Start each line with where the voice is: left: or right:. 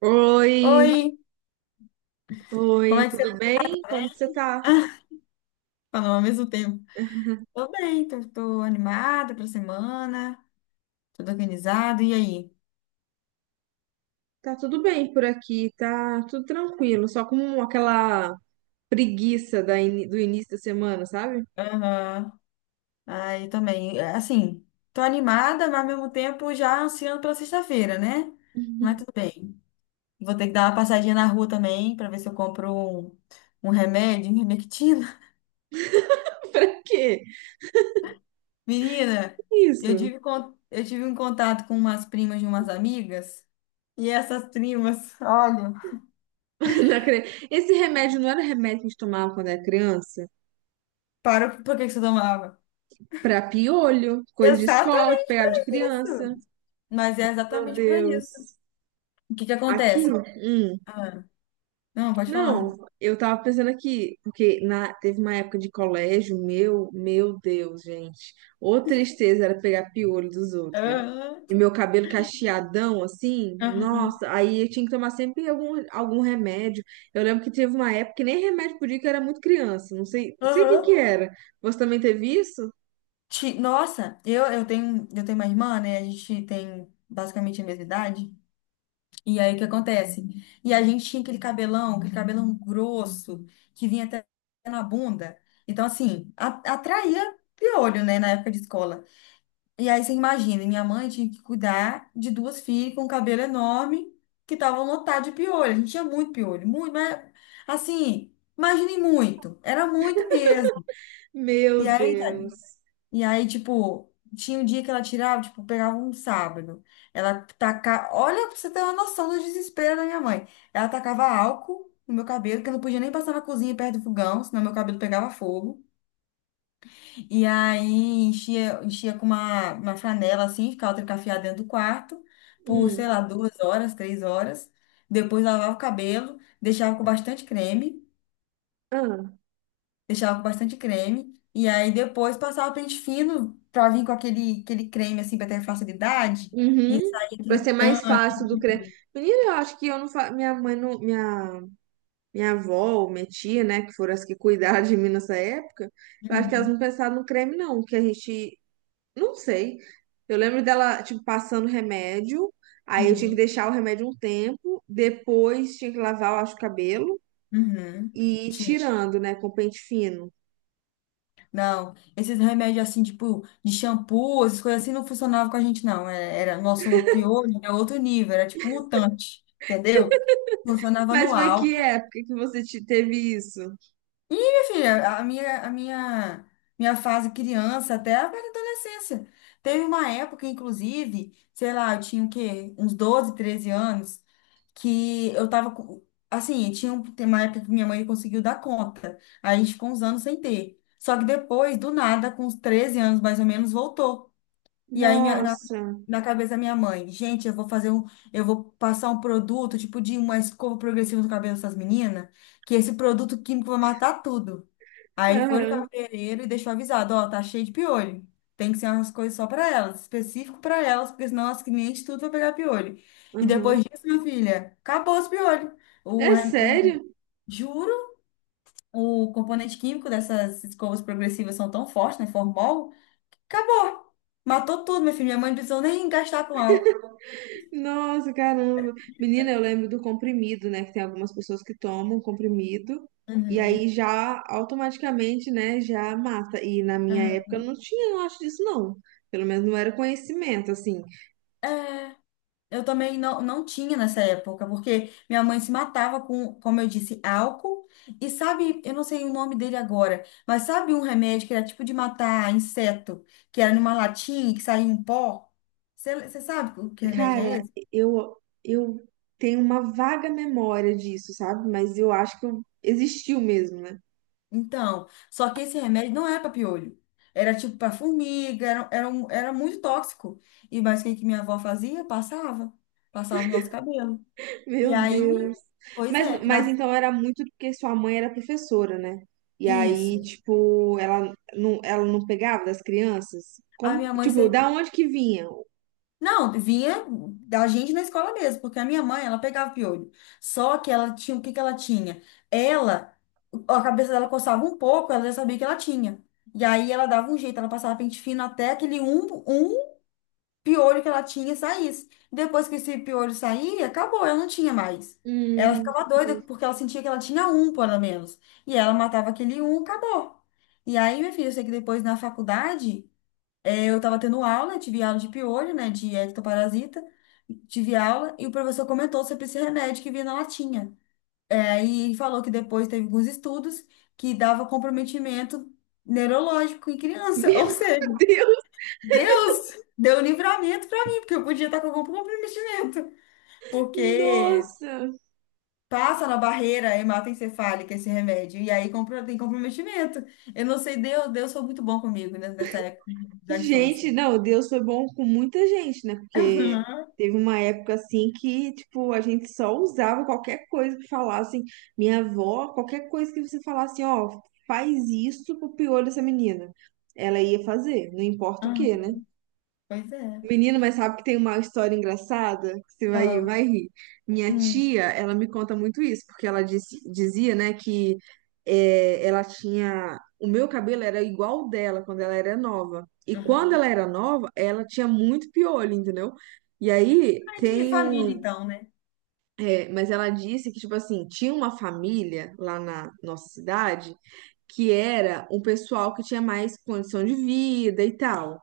right: Oi,
left: Oi, como
right: oi,
left: é que
right: tudo
left: você
right: bem? Como que você tá?
left: tá? Falou ao mesmo tempo. Tô bem, tô animada pra semana, tudo organizado, e aí?
right: Tá tudo bem por aqui, tá tudo tranquilo, só com aquela preguiça da do início da semana, sabe?
left: Aham. Aí também, é, assim, tô animada, mas ao mesmo tempo já ansiando pela sexta-feira, né? Mas tudo bem. Vou ter que dar uma passadinha na rua também pra ver se eu compro um remédio, um Remectina.
right: Pra quê?
left: Menina, eu
right: Isso.
left: tive, con- eu tive um contato com umas primas de umas amigas, e essas primas, olha,
right: Não acre- Esse remédio não era um remédio que a gente tomava quando era criança?
left: parou por que que você tomava?
right: Pra piolho, coisa de escola
left: Exatamente.
right: que pegava de criança.
left: Isso. Mas é
right: Meu
left: exatamente para isso.
right: Deus.
left: O que que acontece?
right: Aquilo?
left: Ah, não, pode falar.
right: Não, eu tava pensando aqui, teve uma época de colégio, meu Deus, gente. Ô tristeza era pegar piolho dos outros.
left: Aham,
right: E meu cabelo cacheadão, assim,
left: aham,
right: nossa, aí eu tinha que tomar sempre algum remédio. Eu lembro que teve uma época que nem remédio podia, que eu era muito criança, não sei o que que
left: aham.
right: era. Você também teve isso?
left: Nossa, eu tenho uma irmã, né? A gente tem basicamente a mesma idade. E aí o que acontece? E a gente tinha aquele cabelão grosso, que vinha até na bunda. Então, assim, atraía piolho, né? Na época de escola. E aí você imagina, minha mãe tinha que cuidar de duas filhas com um cabelo enorme que estavam lotadas de piolho. A gente tinha muito piolho, muito, mas assim, imagine muito, era muito mesmo. E
right: Meu
left: aí, tá-
right: Deus.
left: e aí, tipo, tinha um dia que ela tirava, tipo, pegava um sábado. Ela tacava, olha, pra você ter uma noção do desespero da minha mãe. Ela tacava álcool no meu cabelo, que eu não podia nem passar na cozinha perto do fogão, senão meu cabelo pegava fogo. E aí enchia com uma franela assim, ficava trancafiada dentro do quarto por,
right: Hum.
left: sei lá, 2 horas, 3 horas. Depois lavava o cabelo, deixava com bastante creme,
right: Ah.
left: deixava com bastante creme. E aí depois passava pente fino pra vir com aquele creme assim pra ter facilidade. E
right: Uhum.
left: saía
right: Pra
left: aquele
right: ser mais
left: tanto.
right: fácil do cre... Menina, eu acho que eu não fa... minha mãe não, minha minha avó ou minha tia, né, que foram as que cuidaram de mim nessa época, eu acho que elas não
left: Uhum,
right: pensaram no creme, não, que a gente, não sei. Eu lembro dela, tipo, passando remédio, aí eu tinha que
left: uhum,
right: deixar o remédio um tempo, depois tinha que lavar, eu acho, o cabelo
left: uhum.
right: e ir tirando, né, com pente fino.
left: Não, esses remédios assim, tipo, de shampoo, essas coisas assim, não funcionavam com a gente, não. Era, nosso piolho, era outro nível, era tipo mutante, entendeu? Funcionava
right: Mas
left: no
right: foi que
left: álcool.
right: época que você teve isso?
left: E, minha filha, minha fase criança até a fase adolescência. Teve uma época, inclusive, sei lá, eu tinha o quê? Uns 12 13 anos, que eu tava com. Assim, tem uma época que minha mãe conseguiu dar conta. Aí a gente ficou uns anos sem ter. Só que depois, do nada, com uns 13 anos mais ou menos, voltou. E aí minha- na,
right: Nossa.
left: na cabeça da minha mãe, gente, eu vou fazer um. Eu vou passar um produto, tipo de uma escova progressiva no cabelo dessas meninas, que esse produto químico vai matar tudo. Aí foi no
right: Aham,
left: cabeleireiro e deixou avisado, ó, tá cheio de piolho. Tem que ser umas coisas só pra elas, específico pra elas, porque senão as clientes tudo vai pegar piolho. E
right: aham.
left: depois disso, minha filha, acabou os piolhos. O,
right: É
left: rem- o-
right: sério?
left: Juro, o componente químico dessas escovas progressivas são tão fortes, né? Formol, acabou. Matou tudo, minha filha. Minha mãe não precisou nem gastar com álcool.
right: Nossa, caramba. Menina, eu lembro do comprimido, né? Que tem algumas pessoas que tomam comprimido e aí
left: Uhum.
right: já automaticamente, né, já mata. E na minha
left: Uhum.
right: época não tinha, eu acho disso não. Pelo menos não era conhecimento, assim.
left: É. Eu também não, não tinha nessa época, porque minha mãe se matava com, como eu disse, álcool. E sabe, eu não sei o nome dele agora, mas sabe um remédio que era tipo de matar inseto, que era numa latinha e que saía um pó? Você sabe o que remédio é
right: Cara,
left: esse?
right: eu eu tenho uma vaga memória disso, sabe? Mas eu acho existiu mesmo, né?
left: Então, só que esse remédio não é para piolho. Era tipo para formiga, era muito tóxico. E mas o que que minha avó fazia? Passava. Passava no nosso cabelo. E
right: Meu
left: aí,
right: Deus.
left: pois
right: Mas,
left: é,
right: mas então era muito porque sua mãe era professora, né? E aí,
left: isso.
right: tipo, ela não pegava das crianças?
left: A
right: Como,
left: minha mãe
right: tipo, da
left: sempre.
right: onde que vinha?
left: Não, vinha da gente na escola mesmo, porque a minha mãe, ela pegava piolho. Só que ela tinha, o que que ela tinha? Ela, a cabeça dela coçava um pouco, ela já sabia que ela tinha. E aí ela dava um jeito, ela passava pente fino até aquele um piolho que ela tinha saísse. Depois que esse piolho saía, acabou, ela não tinha mais. Ela
right: Hum.
left: ficava doida porque ela sentia que ela tinha um, pelo menos. E ela matava aquele um, acabou. E aí, minha filha, eu sei que depois na faculdade. É, eu estava tendo aula, tive aula de piolho, né, de ectoparasita, tive aula e o professor comentou sobre esse remédio que vinha na latinha. É, e falou que depois teve alguns estudos que dava comprometimento neurológico em criança. Ou
right: Meu
left: seja,
right: Deus!
left: Deus deu livramento para mim, porque eu podia estar com algum comprometimento. Porque
right: Nossa!
left: passa na barreira hematoencefálica esse remédio e aí tem comprometimento. Eu não sei, Deus, Deus foi muito bom comigo, né, nessa época da
right: Gente,
left: infância.
right: não, Deus foi bom com muita gente, né? Porque
left: Aham,
right: teve uma época assim que, tipo, a gente só usava qualquer coisa que falassem. Minha avó, qualquer coisa que você falasse, ó, faz isso pro piolho dessa menina. Ela ia fazer, não importa o que,
left: aham.
right: né?
left: Pois é.
right: Menina, mas sabe que tem uma história engraçada? Você vai,
left: Uau.
right: vai rir. Minha
left: Hum.
right: tia, ela me conta muito isso, porque ela dizia, né, ela tinha. O meu cabelo era igual o dela quando ela era nova. E quando
left: Aham.
right: ela era nova, ela tinha muito piolho, entendeu? E aí
left: Ah, de
right: tem
left: família,
right: um.
left: então, né?
right: É, mas ela disse que, tipo assim, tinha uma família lá na nossa cidade que era um pessoal que tinha mais condição de vida e tal.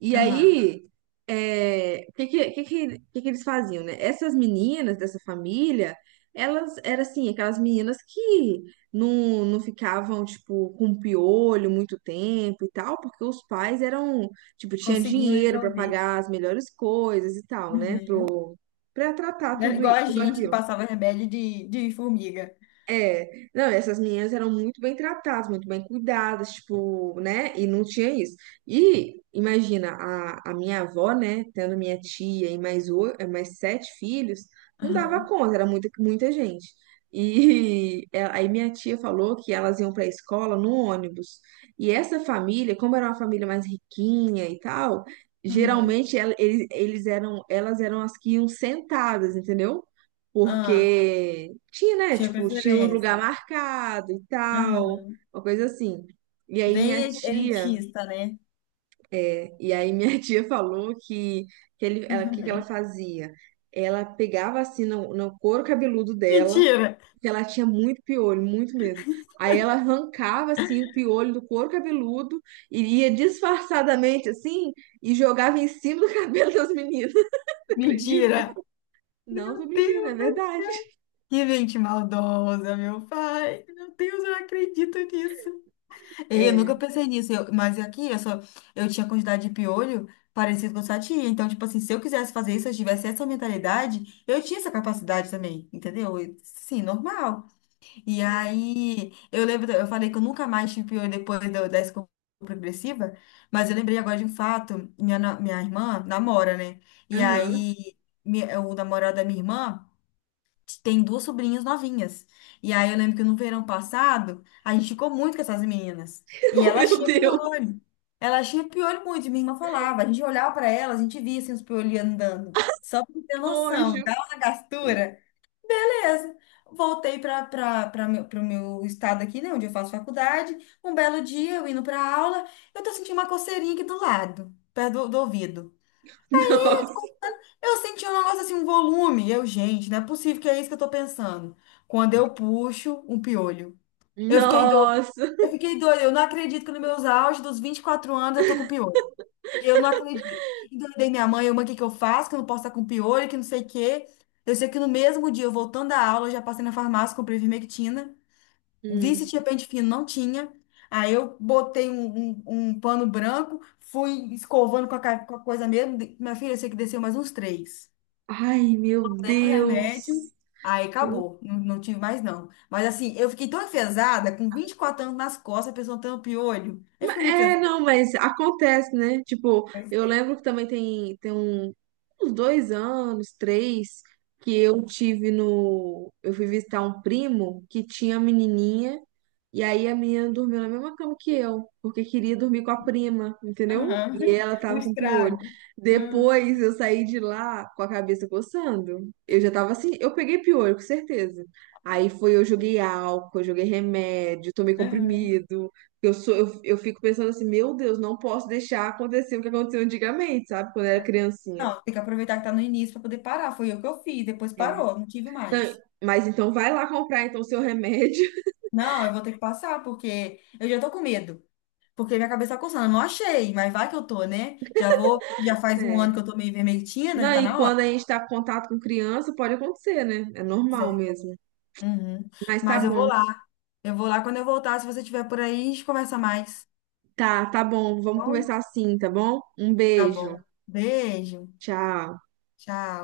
right: E
left: Aham.
right: aí, é, o que, que eles faziam, né? Essas meninas dessa família, elas eram assim, aquelas meninas que não ficavam, tipo, com piolho muito tempo e tal, porque os pais eram, tipo, tinha
left: Conseguiam
right: dinheiro para
left: resolver.
right: pagar as melhores coisas e tal, né?
left: Uhum.
right: Pra tratar
left: Né,
right: tudo,
left: igual a
right: tudo
left: gente que
right: aquilo.
left: passava rebelde de formiga.
right: É, não, essas meninas eram muito bem tratadas, muito bem cuidadas, tipo, né? E não tinha isso. E imagina, a minha avó, né, tendo minha tia e mais, mais 7 filhos, não dava
left: Aham.
right: conta, era muita gente. E é, aí minha tia falou que elas iam para a escola no ônibus. E essa família, como era uma família mais riquinha e tal,
left: Aham.
right: geralmente eles eram, elas eram as que iam sentadas, entendeu?
left: Ah,
right: Porque tinha, né?
left: tinha
right: Tipo, tinha um lugar
left: preferência.
right: marcado e tal,
left: Aham.
right: uma coisa assim. E aí
left: Bem
right: minha tia,
left: elitista, né?
right: é, e aí minha tia falou que, que ela
left: Uhum.
right: fazia? Ela pegava assim no couro cabeludo dela,
left: Mentira!
right: que ela tinha muito piolho, muito mesmo. Aí ela arrancava assim o piolho do couro cabeludo, e ia disfarçadamente assim e jogava em cima do cabelo das meninas, acredita?
left: Mentira!
right: Não, tô
left: Meu
right: mentindo, é
left: Deus,
right: verdade.
left: que gente maldosa, meu pai. Meu Deus, eu não acredito nisso. É, eu
right: É.
left: nunca pensei nisso, mas aqui eu só eu tinha quantidade de piolho parecido com a sua tia. Então, tipo assim, se eu quisesse fazer isso, se eu tivesse essa mentalidade, eu tinha essa capacidade também, entendeu? E, sim, normal. E aí, eu lembro, eu falei que eu nunca mais tive piolho depois da escova progressiva, mas eu lembrei agora de um fato, minha irmã namora, né? E
right: Aham.
left: aí, o namorado da minha irmã tem duas sobrinhas novinhas. E aí eu lembro que no verão passado, a gente ficou muito com essas meninas. E
right: Oh,
left: elas
right: meu
left: tinham
right: Deus.
left: piolho. Elas tinham piolho muito, e minha irmã falava. A gente olhava para elas, a gente via assim, os piolhos andando. Só pra ter noção,
right: Nojo.
left: dá uma gastura. Beleza. Voltei para o meu estado aqui, né, onde eu faço faculdade. Um belo dia, eu indo para aula, eu tô sentindo uma coceirinha aqui do lado, perto do ouvido.
right: Nossa.
left: Eu senti um negócio assim, um volume. Gente, não é possível que é isso que eu tô pensando. Quando eu puxo um piolho. Eu fiquei doida.
right: Nossa.
left: Eu fiquei doida. Eu não acredito que nos meus auges dos 24 anos eu tô com piolho. Eu não acredito. Endoidei minha mãe, o que que eu faço? Que eu não posso estar com piolho, que não sei o quê. Eu sei que no mesmo dia, eu voltando da aula, eu já passei na farmácia, comprei vermectina. Vi se
right: Hum.
left: tinha pente fino, não tinha. Aí eu botei um pano branco, fui escovando com a coisa mesmo. Minha filha, eu sei que desceu mais uns 3
right: Ai, meu
left: remédio,
right: Deus.
left: aí acabou, não, não tive mais não. Mas assim, eu fiquei tão enfesada, com 24 anos nas costas, a pessoa tampa o olho. Eu fiquei muito
right: É,
left: enfesada.
right: não, mas acontece, né? Tipo,
left: Mas,
right: eu lembro que também tem uns dois anos, três, que eu tive no. Eu fui visitar um primo que tinha menininha. E aí a menina dormiu na mesma cama que eu, porque queria dormir com a prima, entendeu?
left: aham.
right: E ela
left: O
right: tava com piolho.
left: estrago. Ah,
right: Depois eu saí de lá com a cabeça coçando. Eu já tava assim, eu peguei piolho, com certeza. Aí foi, eu joguei álcool, eu joguei remédio, tomei
left: aham.
right: comprimido. Eu fico pensando assim, meu Deus, não posso deixar acontecer o que aconteceu antigamente, sabe? Quando eu era criancinha.
left: Não, tem que aproveitar que tá no início para poder parar. Foi o que eu fiz, depois
right: É.
left: parou, não tive
right: Então,
left: mais.
right: mas então vai lá comprar então o seu remédio.
left: Não, eu vou ter que passar, porque eu já tô com medo. Porque minha cabeça tá coçando. Eu não achei, mas vai que eu tô, né? Já vou, já faz um ano
right: É.
left: que eu tô meio vermelhinha, né?
right: Não,
left: Tá
right: e
left: na hora.
right: quando a gente tá em contato com criança, pode acontecer, né? É normal mesmo.
left: Uhum.
right: Mas tá
left: Mas eu vou
right: bom.
left: lá. Eu vou lá quando eu voltar. Se você estiver por aí, a gente conversa mais.
right: Tá, tá bom. Vamos
left: Tá bom,
right: conversar assim, tá bom? Um
left: tá
right: beijo.
left: bom. Beijo.
right: Tchau.
left: Tchau.